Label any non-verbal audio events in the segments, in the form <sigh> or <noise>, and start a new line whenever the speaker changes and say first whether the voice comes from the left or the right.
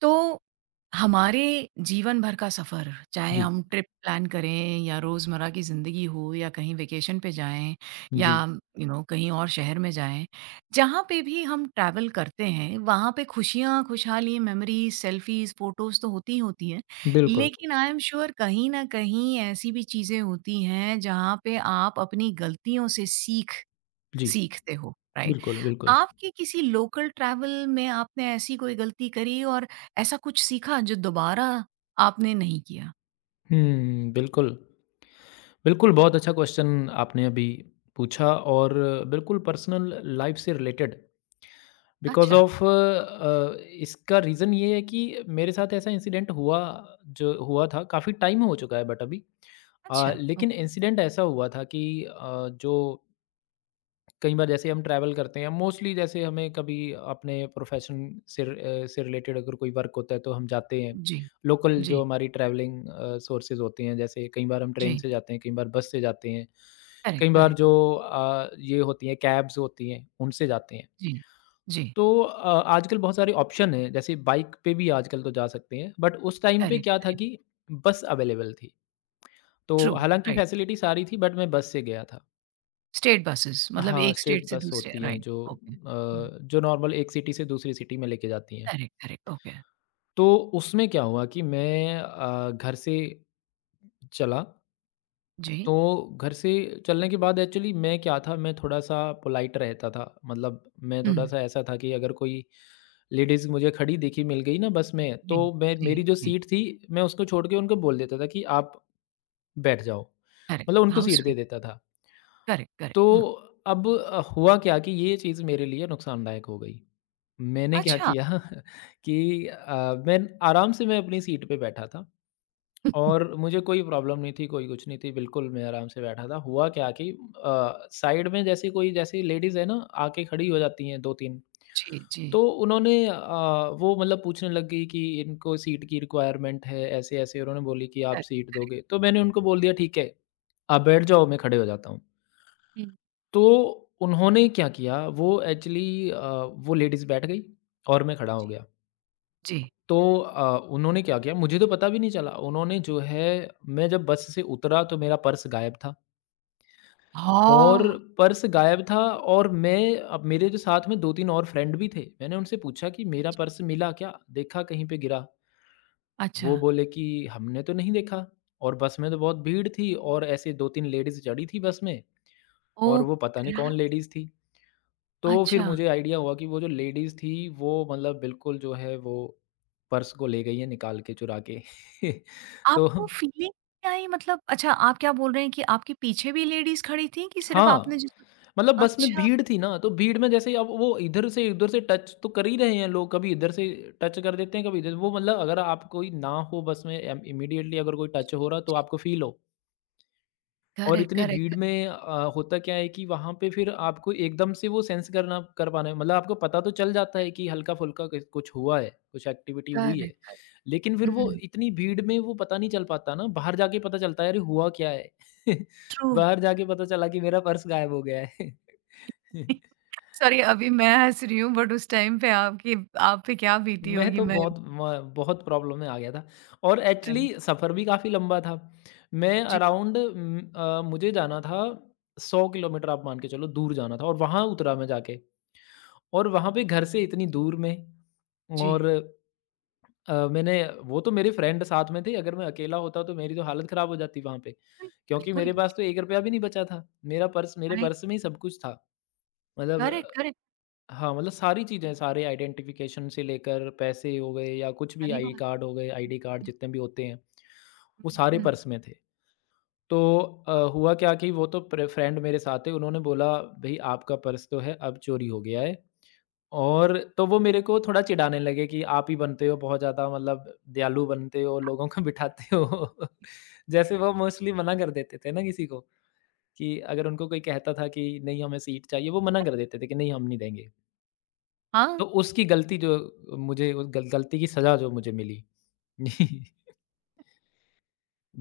right: तो हमारे जीवन भर का सफ़र, चाहे
left: जी,
right: हम ट्रिप प्लान करें या रोज़मर्रा की ज़िंदगी हो या कहीं वेकेशन पे जाएँ या
left: जी।
right: यू नो कहीं और शहर में जाएँ, जहाँ पे भी हम ट्रैवल करते हैं, वहाँ पे खुशियाँ, खुशहाली, मेमोरीज़, सेल्फ़ीज़, फ़ोटोज़ तो होती ही होती हैं।
left: बिल्कुल,
right: लेकिन आई एम श्योर कहीं न कहीं ऐसी भी चीज़ें होती हैं, जहाँ पे आप अपनी गलतियों से सीख
left: जी।
right: सीखते हो, राइट?
left: बिल्कुल, बिल्कुल।
right: आपके किसी लोकल ट्रैवल में आपने ऐसी कोई गलती करी और ऐसा कुछ सीखा जो दोबारा आपने नहीं किया?
left: हुँ, बिल्कुल। बिल्कुल, बहुत अच्छा क्वेश्चन आपने अभी पूछा और बिल्कुल पर्सनल लाइफ़ से रिलेटेड बिकॉज़
right: अच्छा,
left: ऑफ़ अ, इसका रीज़न ये है कि मेरे साथ ऐसा इंसिडेंट हुआ जो हुआ था काफ़ी टाइम हो चुका है बट अभी।
right: अच्छा,
left: लेकिन
right: ओके।
left: इंसिडेंट ऐसा हुआ था कि जो कई बार जैसे हम ट्रैवल करते हैं मोस्टली जैसे हमें कभी अपने प्रोफेशन से से रिलेटेड अगर कोई वर्क होता है तो हम जाते हैं
right: जी,
left: लोकल जो
right: जी,
left: हमारी ट्रैवलिंग सोर्सेज होती हैं जैसे कई बार हम ट्रेन
right: जी।
left: से जाते हैं कई बार बस से जाते हैं कई
right: करेक्ट,
left: बार
right: करेक्ट।
left: जो ये होती हैं कैब्स होती हैं उनसे जाते हैं।
right: जी, जी।
left: तो आजकल बहुत सारे ऑप्शन हैं जैसे बाइक पे भी आजकल तो जा सकते हैं बट उस टाइम पे
right: करेक्ट,
left: क्या था
right: करेक्ट।
left: कि बस अवेलेबल थी तो
right: ट्रू,
left: हालांकि
right: राइट।
left: फैसिलिटी सारी थी बट मैं बस से गया था।
right: स्टेट बसेस मतलब
left: हाँ,
right: एक
left: स्टेट
right: स्टेट से
left: बस
right: दूसरे
left: होती हैं
right: राइट,
left: जो
right: ओके। हुँ,
left: जो नॉर्मल एक सिटी से दूसरी सिटी में लेके जाती हैं।
right: Correct, correct, okay.
left: तो उसमें क्या हुआ कि मैं घर से चला,
right: जी।
left: तो घर से चलने के बाद एक्चुअली मैं क्या था, मैं थोड़ा-सा पोलाइट रहता था। मतलब मैं
right: हुँ,
left: थोड़ा-सा ऐसा था कि अगर कोई लेडीज़ मुझे खड़ी दिखी मिल गई ना बस में,
right: जी,
left: तो मैं
right: जी,
left: मेरी जो
right: जी।
left: सीट थी, मैं उसको छोड़ के उनको बोल देता था कि आप बैठ जाओ।
right: करेक्ट,
left: मतलब उनको
right: हाउ
left: सीट दे
right: स्वीट।
left: देता था।
right: करेक्ट, करेक्ट,
left: तो
right: हाँ।
left: अब हुआ क्या कि ये चीज़ मेरे लिए नुकसानदायक हो गई। मैंने क्या
right: अच्छा।
left: किया <laughs> कि मैं आराम से मैं अपनी सीट पे बैठा था
right: <laughs>
left: और मुझे कोई प्रॉब्लम नहीं थी, कोई कुछ नहीं थी, बिल्कुल मैं आराम से बैठा था। हुआ क्या कि साइड में जैसे कोई जैसे लेडीज़ है ना, आके खड़ी हो जाती हैं 2-3।
right: जी, जी।
left: तो उन्होंने वो मतलब पूछने लग गई कि इनको सीट की रिक्वायरमेंट है, ऐसे-ऐसे उन्होंने बोली कि आप
right: करेक्ट।
left: सीट दोगे। तो मैंने उनको बोल दिया ठीक है, आप बैठ जाओ मैं खड़े हो जाता हूँ।
right: हुँ,
left: तो उन्होंने क्या किया, वो एक्चुअली वो लेडीज़ बैठ गई और मैं खड़ा हो
right: जी,
left: गया।
right: जी।
left: तो उन्होंने क्या किया, मुझे तो पता भी नहीं चला। उन्होंने जो है मैं जब बस से उतरा तो मेरा पर्स गायब था। और
right: हाँ!
left: पर्स गायब था मैं अब मेरे जो साथ में 2-3 और फ्रेंड भी थे। मैंने उनसे पूछा कि मेरा
right: अच्छा।
left: पर्स मिला क्या? देखा कहीं पे गिरा?
right: अच्छा,
left: वो बोले कि हमने तो नहीं देखा और बस में तो बहुत भीड़ थी और ऐसे 2-3 लेडीज़ चढ़ी थी बस में और
right: ओह!
left: वो पता नहीं
right: ग्रा
left: कौन लेडीज़ थी। तो फिर
right: अच्छा,
left: मुझे आइडिया हुआ कि वो जो लेडीज़ थी वो मतलब बिल्कुल जो है वो पर्स को ले गई है निकाल के चुरा के। <laughs> तो
right: आपको फीलिंग क्या आई मतलब अच्छा आप क्या बोल रहे हैं कि आपके पीछे भी लेडीज़ खड़ी थीं कि सिर्फ़ आपने
left: हाँ,
right: जिसको
left: मतलब बस में
right: अच्छा,
left: भीड़ थी ना तो भीड़ में जैसे अब वो इधर से उधर से टच तो कर ही रहे हैं लोग, कभी इधर से टच कर देते हैं, कभी इधर वो मतलब अगर आप कोई ना हो बस में एम इमीडिएटली अगर कोई टच हो रहा तो आपको फ़ील हो। और
right: करेक्ट,
left: इतनी भीड़
right: करेक्ट,
left: में होता क्या है कि वहाँ पे फिर आपको एकदम से वो सेंस करना कर पाना मतलब आपको पता तो चल जाता है कि हल्का-फुल्का किस कुछ कुछ हुआ है, कुछ एक्टिविटी हुई है।
right: Correct, correct.
left: लेकिन फिर वो
right: हुँ,
left: इतनी भीड़ में वो पता नहीं चल पाता ना, बाहर जाके पता चलता है अरे हुआ क्या है? <laughs>
right: ट्रू।
left: बाहर जाके पता चला कि मेरा पर्स गायब हो गया है। <laughs>
right: सॉरी <laughs> अभी मैं हँस रही हूँ बट उस टाइम पे आपकी आप पे क्या बीती
left: मैं
right: होगी
left: तो
right: मैं
left: बहुत प्रॉब्लम में आ गया था और एक्चुअली
right: राइट।
left: सफ़र भी काफ़ी लंबा था। मैं
right: जी,
left: अराउंड मुझे जाना था 100 किलोमीटर आप मान के चलो दूर जाना था और वहाँ उतरा मैं जाके। और वहाँ पे घर से इतनी दूर में
right: जी।
left: और मैंने वो तो मेरे फ्रेंड साथ में थे, अगर मैं अकेला होता तो मेरी तो हालत ख़राब हो जाती वहाँ पे।
right: बिल
left: क्योंकि
right: बिल्कुल,
left: मेरे पास
right: जी,
left: तो 1 रुपया भी नहीं बचा था। मेरा पर्स मेरे
right: राइट,
left: पर्स में ही सब कुछ था। मतलब
right: करेक्ट, करेक्ट,
left: हाँ, मतलब सारी चीज़ें, सारे आइडेंटिफ़िकेशन से लेकर पैसे हो गए या कुछ भी
right: सही
left: आई
right: बात।
left: कार्ड हो गए, आईडी कार्ड
right: हुँ,
left: जितने भी होते हैं, वो
right: हुँ,
left: सारे
right: हुँ।
left: पर्स में थे। तो हुआ क्या कि वो तो प्रे फ्रेंड मेरे साथ थे, उन्होंने बोला, "भई आपका पर्स तो है, अब चोरी हो गया है।" और तो वो मेरे को थोड़ा चिढ़ाने लगे कि आप ही बनते हो बहुत ज़्यादा मतलब दयालु बनते हो, लोगों को बिठाते हो। <laughs> जैसे वो मोस्टली मना कर देते थे ना किसी को कि अगर उनको कोई कहता था कि नहीं हमें सीट चाहिए, वो मना कर
right: करेक्ट,
left: देते थे कि नहीं हम नहीं देंगे।
right: हाँ।
left: तो उसकी गलती जो मुझे उस गल गलती की सज़ा जो मुझे मिली। <laughs>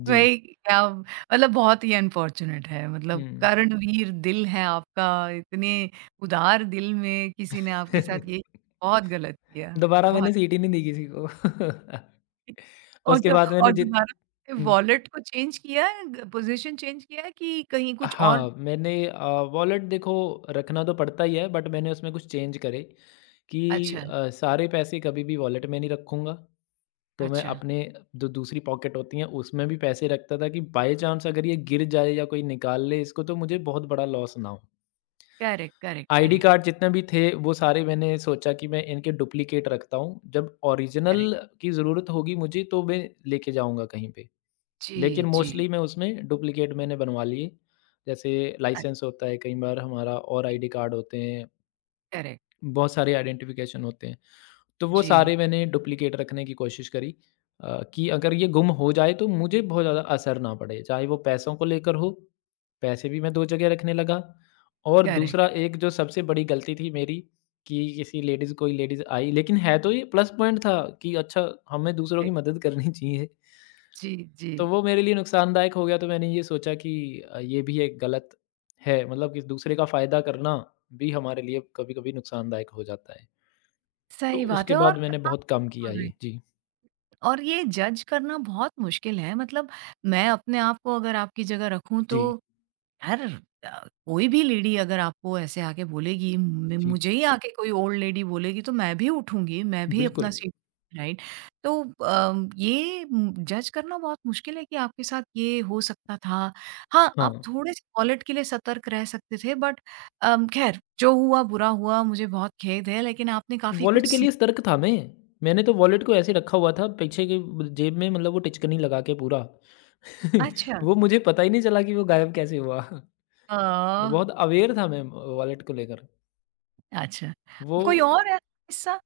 left: जी।
right: वही क्या मतलब बहुत ही अनफॉर्च्यूनेट है मतलब
left: हुँ।
right: कर्णवीर दिल है आपका इतने उदार दिल में किसी ने आपके साथ ये
left: <laughs>
right: बहुत गलत किया
left: दोबारा मैंने
right: बहुत
left: सीट ही नहीं दी किसी को। <laughs>
right: और
left: उसके
right: तो
left: बाद मैंने
right: और
left: जित
right: दोबारा
left: हुँ।
right: वॉलेट को चेंज किया पोजीशन चेंज किया कि कहीं कुछ और
left: हाँ, मैंने वॉलेट देखो रखना तो पड़ता ही है बट मैंने उसमें कुछ चेंज करे कि
right: अच्छा
left: सारे पैसे कभी भी वॉलेट में नहीं रखूँगा। तो मैं
right: अच्छा
left: अपने जो दूसरी पॉकेट होती हैं उसमें भी पैसे रखता था कि बाय चांस अगर ये गिर जाए या कोई निकाल ले इसको तो मुझे बहुत बड़ा लॉस ना हो।
right: Correct correct
left: ID
right: correct
left: card जितने भी थे वो सारे मैंने सोचा कि मैं इनके डुप्लीकेट रखता हूँ। जब ओरिजिनल
right: करेक्ट
left: की ज़रूरत होगी मुझे तो मैं लेके जाऊँगा कहीं पे।
right: जी
left: लेकिन
right: जी
left: मोस्टली मैं उसमें डुप्लीकेट मैंने बनवा लिए। जैसे लाइसेंस
right: अच्छा
left: होता है कई बार हमारा और आईडी कार्ड होते हैं,
right: करेक्ट
left: बहुत सारे आइडेंटिफ़िकेशन होते हैं। तो वो सारे
right: जी
left: मैंने डुप्लिकेट रखने की कोशिश करी कि अगर ये गुम हो जाए तो मुझे बहुत ज़्यादा असर ना पड़े चाहे वो पैसों को लेकर हो, पैसे भी मैं दो जगह रखने लगा। और
right: करेक्ट
left: दूसरा एक जो सबसे बड़ी गलती थी मेरी कि किसी लेडीज़ कोई लेडीज़ आई लेकिन है तो ये प्लस पॉइंट था कि अच्छा हमें दूसरों की मदद करनी चाहिए,
right: जी जी
left: तो वो मेरे लिए नुकसानदायक हो गया। तो मैंने ये सोचा कि ये भी एक गलत है मतलब कि दूसरे का फ़ायदा करना भी हमारे लिए कभी कभी नुकसानदायक हो जाता है। तो
right: सही बात
left: उसके
right: है और
left: बाद मैंने
right: आप
left: बहुत कम किया ये। जी।
right: और ये जज करना बहुत मुश्किल है मतलब मैं अपने आप को अगर आपकी जगह रखूँ तो
left: जी,
right: यार कोई भी लेडी अगर आपको ऐसे आके बोलेगी
left: जी,
right: मुझे ही आके कोई ओल्ड लेडी बोलेगी तो मैं भी उठूंगी मैं भी
left: बिल्कुल,
right: अपना सीट <laughs> राइट तो ये जज करना बहुत मुश्किल है कि आपके साथ ये हो सकता था हाँ
left: हाँ।
right: आप थोड़े से पॉलिट के लिए सतर्क रह सकते थे बट खैर जो हुआ बुरा हुआ मुझे बहुत खेद है लेकिन आपने काफी कुछ
left: वॉलेट के लिए
right: सीखा
left: सतर्क था मैं, मैंने तो वॉलेट को ऐसे रखा हुआ था पीछे की ब जेब में मतलब वो टिचकनी लगा के पूरा। <laughs> वो मुझे पता ही नहीं चला कि वो गायब कैसे हुआ।
right: अच्छा
left: बहुत अवेयर था मैं वॉलेट को लेकर।
right: अच्छा,
left: वो
right: कोई और है किस्सा?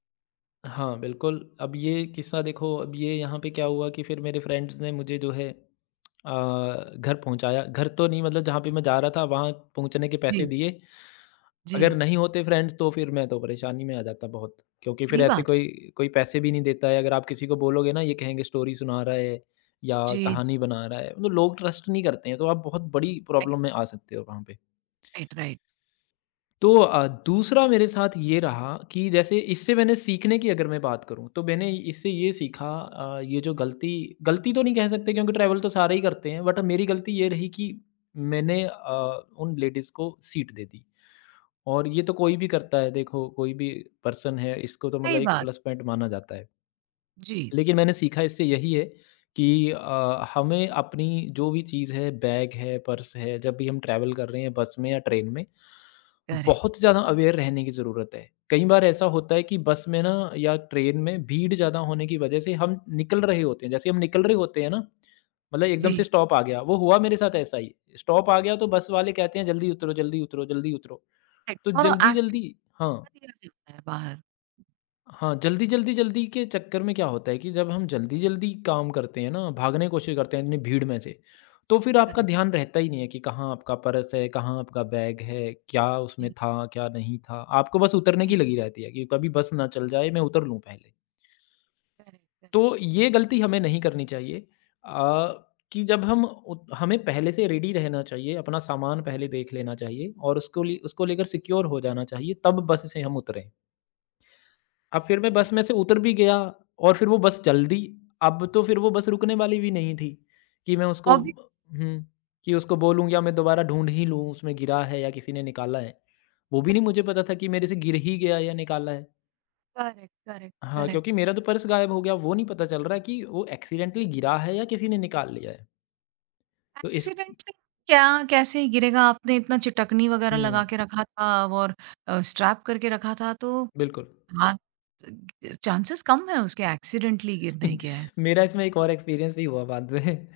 left: हाँ, बिल्कुल, अब ये किस्सा देखो अब ये यहाँ पे क्या हुआ कि फिर मेरे फ्रेंड्स ने मुझे जो है अ, घर पहुँचाया, घर तो नहीं मतलब जहाँ पे मैं जा रहा था वहाँ पहुँचने के पैसे
right: जी,
left: दिए। अगर
right: जी,
left: नहीं होते फ्रेंड्स तो फिर मैं तो परेशानी में आ जाता बहुत, क्योंकि फिर
right: सही
left: ऐसे
right: बात है।
left: कोई कोई पैसे भी नहीं देता है। अगर आप किसी को बोलोगे ना ये कहेंगे स्टोरी सुना रहा है या
right: जी, जी,
left: कहानी बना रहा है, मतलब लोग ट्रस्ट नहीं करते हैं, तो आप बहुत बड़ी
right: राइट,
left: प्रॉब्लम में आ सकते हो वहाँ पे।
right: राइट, राइट,
left: तो दूसरा मेरे साथ ये रहा कि जैसे इससे मैंने सीखने की अगर मैं बात करूँ, तो मैंने इससे ये सीखा ये जो गलती, गलती तो नहीं कह सकते क्योंकि ट्रैवल तो सारे ही करते हैं, बट मेरी गलती ये रही कि मैंने उन लेडीज़ को सीट दे दी। और ये तो कोई भी करता है देखो, कोई भी पर्सन है इसको तो मतलब
right: सही
left: एक
right: बात,
left: प्लस पॉइंट माना जाता है।
right: जी,
left: लेकिन
right: जी,
left: मैंने सीखा इससे यही है कि हमें अपनी जो भी चीज़ है, बैग है, पर्स है, जब भी हम ट्रैवल कर रहे हैं बस में या ट्रेन में,
right: करेक्ट,
left: बहुत ज़्यादा अवेयर रहने की ज़रूरत है। कई बार ऐसा होता है कि बस में ना या ट्रेन में भीड़ ज़्यादा होने की वजह से हम निकल रहे होते हैं, जैसे हम निकल रहे होते हैं ना, मतलब एकदम से
right: जी,
left: स्टॉप आ गया, वो हुआ मेरे साथ ऐसा ही। स्टॉप आ गया तो बस वाले कहते हैं, "जल्दी उतरो, जल्दी उतरो, जल्दी उतरो।"
right: राइट
left: तो
right: और एक्शन
left: जल्दी-जल्दी हाँ।
right: दिया जाता है बाहर।
left: हाँ, जल्दी-जल्दी-जल्दी के चक्कर में क्या होता है कि जब हम जल्दी-जल्दी काम करते हैं ना, भागने की कोशिश करते हैं इतनी भीड़ में से, तो फिर आपका
right: करेक्ट,
left: ध्यान रहता ही नहीं है कि कहाँ आपका पर्स है, कहाँ आपका बैग है, क्या उसमें
right: जी,
left: था, क्या नहीं था। आपको बस उतरने
right: जी,
left: की लगी रहती है कि कभी बस ना चल जाए, मैं उतर लूँ पहले।
right: करेक्ट, करेक्ट,
left: तो ये गलती हमें नहीं करनी चाहिए अ, कि जब हम उत हमें पहले से रेडी रहना चाहिए, अपना सामान पहले देख लेना चाहिए और उसको लेकर सिक्योर हो जाना चाहिए, तब बस से हम उतरें। अब फिर मैं
right: सही,
left: बस में से उतर भी गया और फिर वो बस चल दी। अब तो फिर वो बस रुकने वाली भी नहीं थी कि मैं उसको
right: ऑब्वियस
left: हुँ, कि उसको बोलूँ या मैं दोबारा ढूँढ ही लूँ उसमें गिरा है या किसी ने निकाला है। वो भी नहीं
right: करेक्ट,
left: मुझे पता
right: करेक्ट,
left: था कि मेरे से गिर ही गया या निकाला है।
right: करेक्ट, करेक्ट,
left: हाँ,
right: करेक्ट,
left: क्योंकि मेरा तो पर्स गायब हो गया, वो नहीं पता चल रहा है कि वो एक्सीडेंटली गिरा है या किसी ने निकाल लिया है। तो इस
right: एक्सीडेंटली क्या कैसे गिरेगा? आपने इतना चटकनी वगैरह
left: हुँ,
right: लगा के रखा था और स्ट्रैप करके रखा था तो
left: बिल्कुल।
right: हाँ, चांसेस कम है उसके एक्सीडेंटली गिरने
left: <laughs>
right: के, ऐसे
left: मेरा इसमें एक और एक्सपीरियंस भी हुआ बाद में,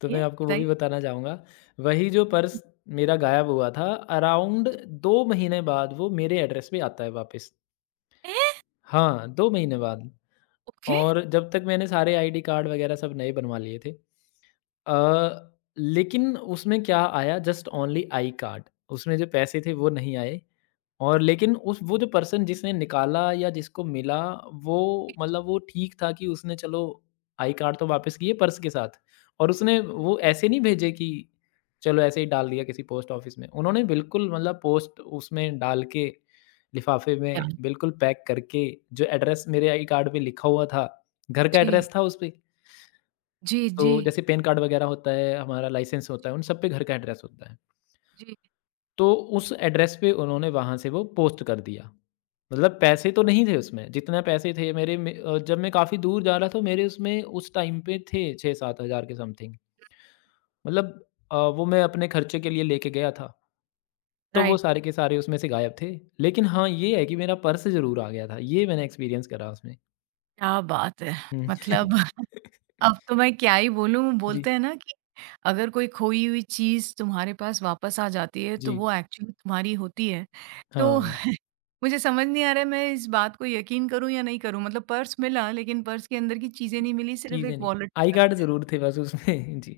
left: तो मैं
right: ये
left: आपको वो भी
right: बताइए?
left: बताना चाहूँगा। वही जो पर्स मेरा गायब हुआ था, अराउंड 2 महीने बाद वो मेरे एड्रेस पे आता है वापस।
right: हैं!
left: हाँ, 2 महीने बाद
right: ओके।
left: और जब तक मैंने सारे आईडी कार्ड वगैरह सब नए बनवा लिए थे। अ, लेकिन उसमें क्या आया जस्ट ओनली आई कार्ड उसमें जो पैसे थे वो नहीं आए। और लेकिन उस वो जो पर्सन जिसने निकाला या जिसको मिला, वो मतलब वो ठीक था कि उसने चलो आई कार्ड तो वापस किए पर्स के साथ और उसने वो ऐसे नहीं भेजे कि चलो ऐसे ही डाल दिया किसी पोस्ट ऑफिस में। उन्होंने बिल्कुल मतलब पोस्ट उसमें डाल के लिफ़ाफ़े में
right: अच्छा।
left: बिल्कुल पैक करके जो एड्रेस मेरे आई कार्ड पे लिखा हुआ था, घर का एड्रेस
right: जी,
left: था उसपे।
right: जी,
left: तो
right: जी,
left: जैसे पैन कार्ड वग़ैरह होता है, हमारा लाइसेंस होता है, उन सब पे घर का एड्रेस होता है।
right: जी।
left: तो उस एड्रेस पे उन्होंने वहाँ से वो पोस्ट कर दिया। मतलब पैसे तो नहीं थे उसमें, जितने पैसे थे मेरे में जब मैं काफ़ी दूर जा रहा था मेरे उसमें उस टाइम पे थे 6-7 हज़ार के समथिंग। मतलब वो मैं अपने खर्चे के लिए लेके गया था, तो वो
right: राइट,
left: सारे के सारे उसमें से गायब थे। लेकिन हाँ, ये है कि मेरा पर्स ज़रूर आ गया था, ये मैंने एक्सपीरियंस करा उसमें।
right: क्या बात है!
left: हुँ।
right: मतलब <laughs>
left: <laughs>
right: अब तो मैं क्या ही बोलूँ, बोलते
left: जी,
right: हैं ना कि अगर कोई खोई हुई चीज़ तुम्हारे पास वापस आ जाती है, तो
left: जी।
right: वो एक्चुअली तुम्हारी होती है। तो
left: हाँ।
right: <laughs> मुझे समझ नहीं आ रहा है, मैं इस बात को यकीन करूँ या नहीं करूँ? मतलब पर्स मिला, लेकिन पर्स के अंदर की चीज़ें नहीं मिली, सिर्फ़
left: चीज़ें
right: एक
left: नहीं,
right: वॉलेट
left: आई
right: मिला।
left: कार्ड ज़रूर थे बस उसमें <laughs> जी।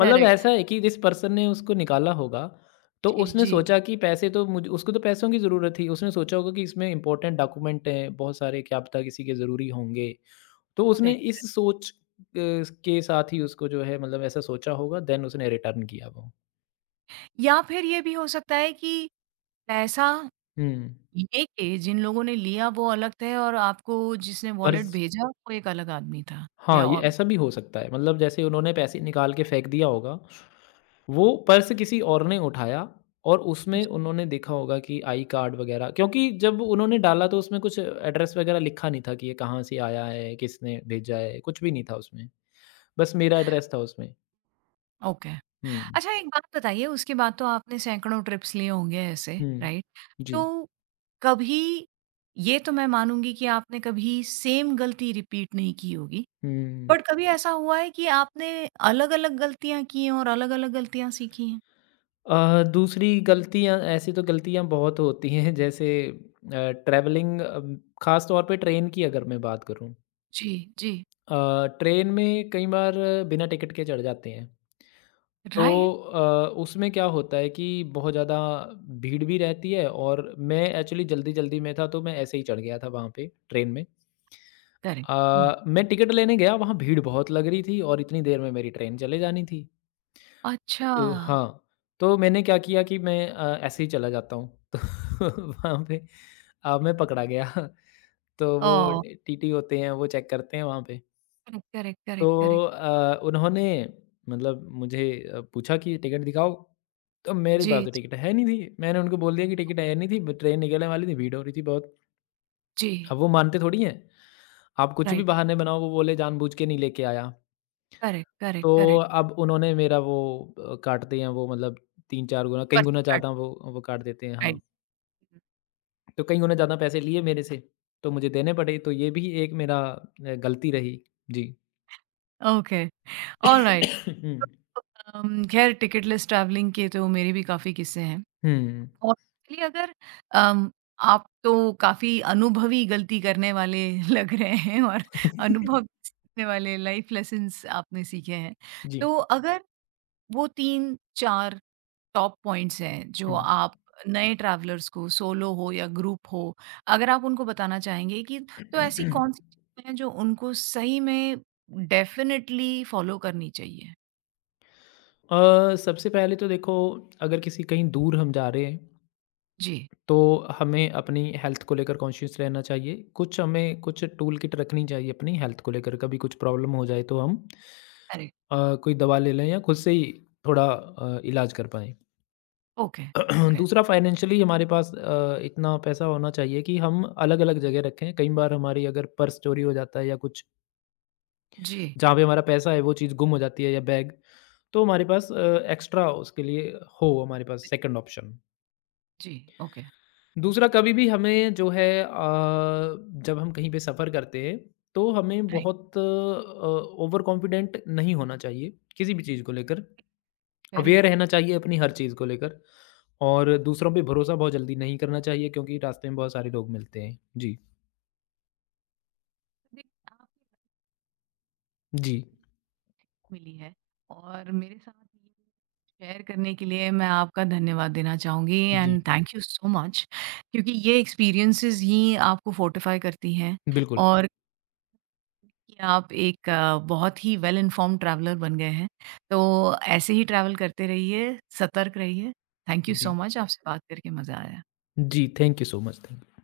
left: मतलब
right: करेक्ट।
left: ऐसा है कि जिस पर्सन ने उसको निकाला होगा, तो
right: जी,
left: उसने
right: जी।
left: सोचा कि पैसे तो मुझ उसको तो पैसों की ज़रूरत थी। उसने सोचा होगा कि इसमें इम्पोर्टेंट डॉक्यूमेंट हैं, बहुत सारे क्या पता किसी के ज़रूरी होंगे। तो उसने
right: करेक्ट।
left: इस सोच के साथ ही उसको जो है मतलब ऐसा सोचा होगा देन उसने रिटर्न किया वो।
right: या फिर ये भी हो सकता है कि पैसा
left: हुँ,
right: ये के जिन लोगों ने लिया वो अलग थे और आपको जिसने
left: पर
right: वॉलेट भेजा वो एक अलग आदमी था
left: हाँ,
right: या
left: ये
right: और
left: ऐसा भी हो सकता है। मतलब जैसे उन्होंने पैसे निकाल के फेंक दिया होगा, वो पर्स किसी और ने उठाया और उसमें
right: जी,
left: उन्होंने देखा होगा कि आई कार्ड वगैरह क्योंकि जब उन्होंने डाला तो उसमें कुछ एड्रेस वगैरह लिखा नहीं था कि ये कहाँ से आया है, किसने भेजा है, कुछ भी नहीं था उसमें। बस मेरा एड्रेस था उसमें।
right: ओके
left: हुँ,
right: अच्छा एक बात बताइए उसके बाद तो आपने सैकड़ों ट्रिप्स लिए होंगे ऐसे
left: हुँ।
right: राइट तो
left: जी।
right: कभी ये तो मैं मानूंगी कि आपने कभी सेम गलती रिपीट नहीं की होगी
left: हुँ।
right: बट कभी ऐसा हुआ है कि आपने अलग अलग गलतियां की हैं और अलग अलग गलतियां सीखी हैं
left: दूसरी गलतियाँ ऐसी तो गलतियाँ बहुत होती हैं जैसे ट्रैवलिंग ख़ास तौर पे ट्रेन की अगर मैं बात करूँ
right: जी जी
left: ट्रेन में कई बार बिना टिकट के चढ़ जाते हैं। तो
right: राइट
left: अ, उसमें क्या होता है कि बहुत ज़्यादा भीड़ भी रहती है और मैं एक्चुअली जल्दी-जल्दी में था, तो मैं ऐसे ही चढ़ गया था वहाँ पे ट्रेन में।
right: करेक्ट हम्म,
left: मैं टिकट लेने गया, वहाँ भीड़ बहुत लग रही थी और इतनी देर में मेरी ट्रेन चले जानी थी।
right: अच्छा
left: तो हाँ, तो मैंने क्या किया कि मैं ऐसे ही चला जाता हूँ। <laughs> तो वहाँ पे मैं पकड़ा गया। तो वो
right: ओ
left: टीटी होते हैं, वो चेक करते हैं वहाँ पे।
right: करेक्ट करेक्ट
left: तो
right: करेक्ट करेक्ट
left: उन्होंने मतलब मुझे पूछा कि टिकट दिखाओ, तो मेरे पास
right: जी
left: तो टिकट है नहीं थी। मैंने उनको बोल दिया कि टिकट है नहीं थी, ब ट्रेन निकलने वाली थी, भीड़ हो रही थी बहुत।
right: जी
left: अब वो मानते थोड़ी हैं, आप कुछ भी
right: राइट,
left: बहाने बनाओ, वो बोले जानबूझ के नहीं लेके आया।
right: करेक्ट, करेक्ट,
left: तो
right: करेक्ट.
left: अब उन्होंने मेरा वो काटते हैं वो मतलब 3-4 गुना, कई
right: फर्स्ट
left: गुना
right: पार्ट,
left: ज़्यादा वो काट देते हैं, हाँ।
right: राइट.
left: तो कई गुना ज़्यादा पैसे लिए मेरे से, तो मुझे देने पड़े, तो ये भी एक मेरा गलती रही। जी।
right: Okay, alright.
left: <coughs> हुँ।
right: खैर टिकटलेस ट्रैवलिंग के तो मेरे भी काफ़ी किस्से हैं
left: हुँ।
right: और इसलिए अगर अम, आप तो काफ़ी अनुभवी गलती करने वाले <laughs> लग रहे हैं और अनुभव
left: <laughs>
right: सीखने वाले लाइफ लेसन्स आपने सीखे हैं।
left: जी।
right: तो अगर वो 3-4 टॉप पॉइंट्स हैं जो
left: हुँ।
right: आप नए ट्रैवलर्स को सोलो हो या ग्रुप हो अगर आप उनको बताना चाहेंगे कि
left: अ,
right: तो ऐसी कौन सी चीज़ें हैं जो उनको सही में डेफिनेटली फॉलो करनी चाहिए?
left: सबसे पहले तो देखो अगर किसी कहीं दूर हम जा रहे हैं
right: जी।
left: तो हमें अपनी हेल्थ को लेकर कॉन्शियस रहना चाहिए कुछ हमें कुछ टूल किट रखनी चाहिए अपनी हेल्थ को लेकर कभी कुछ प्रॉब्लम हो जाए तो हम
right: अरे!
left: कोई दवा ले लें या खुद से ही थोड़ा इलाज कर पाएँ
right: ओके,
left: <clears throat>
right: ओके।
left: दूसरा फाइनेंशियली हमारे पास इतना पैसा होना चाहिए कि हम अलग अलग जगह रखें कई बार हमारी अगर पर्स चोरी हो जाता है या कुछ
right: जी।
left: जहाँ पे हमारा पैसा है वो चीज़ गुम हो जाती है या बैग, तो हमारे पास एक्स्ट्रा उसके लिए हो हमारे पास सेकंड ऑप्शन।
right: जी, ओके,
left: दूसरा कभी भी हमें जो है जब हम कहीं पे सफ़र करते हैं तो हमें
right: राइट।
left: बहुत ओवर कॉन्फिडेंट नहीं होना चाहिए, किसी भी चीज़ को लेकर।
right: Very
left: aware
right: true.
left: रहना चाहिए अपनी हर चीज़ को लेकर
right: जी,
left: और दूसरों पे भरोसा बहुत जल्दी नहीं करना चाहिए क्योंकि रास्ते में बहुत सारे लोग मिलते हैं। जी।
right: जी।
left: जी।
right: मिली है और मेरे साथ ये शेयर करने के लिए मैं आपका धन्यवाद देना चाहूँगी
left: जी।
right: And thank you so much क्योंकि ये एक्सपीरियंसेस ही आपको फोर्टिफाई करती हैं
left: बिल्कुल।
right: और कि आप एक बहुत ही वेल इन्फॉर्म्ड ट्रैवलर बन गए हैं। तो ऐसे ही ट्रैवल करते रहिए, सतर्क रहिए। थैंक यू सो
left: जी।
right: मच, आपसे बात करके मज़ा आया।
left: जी, thank you so much. Thank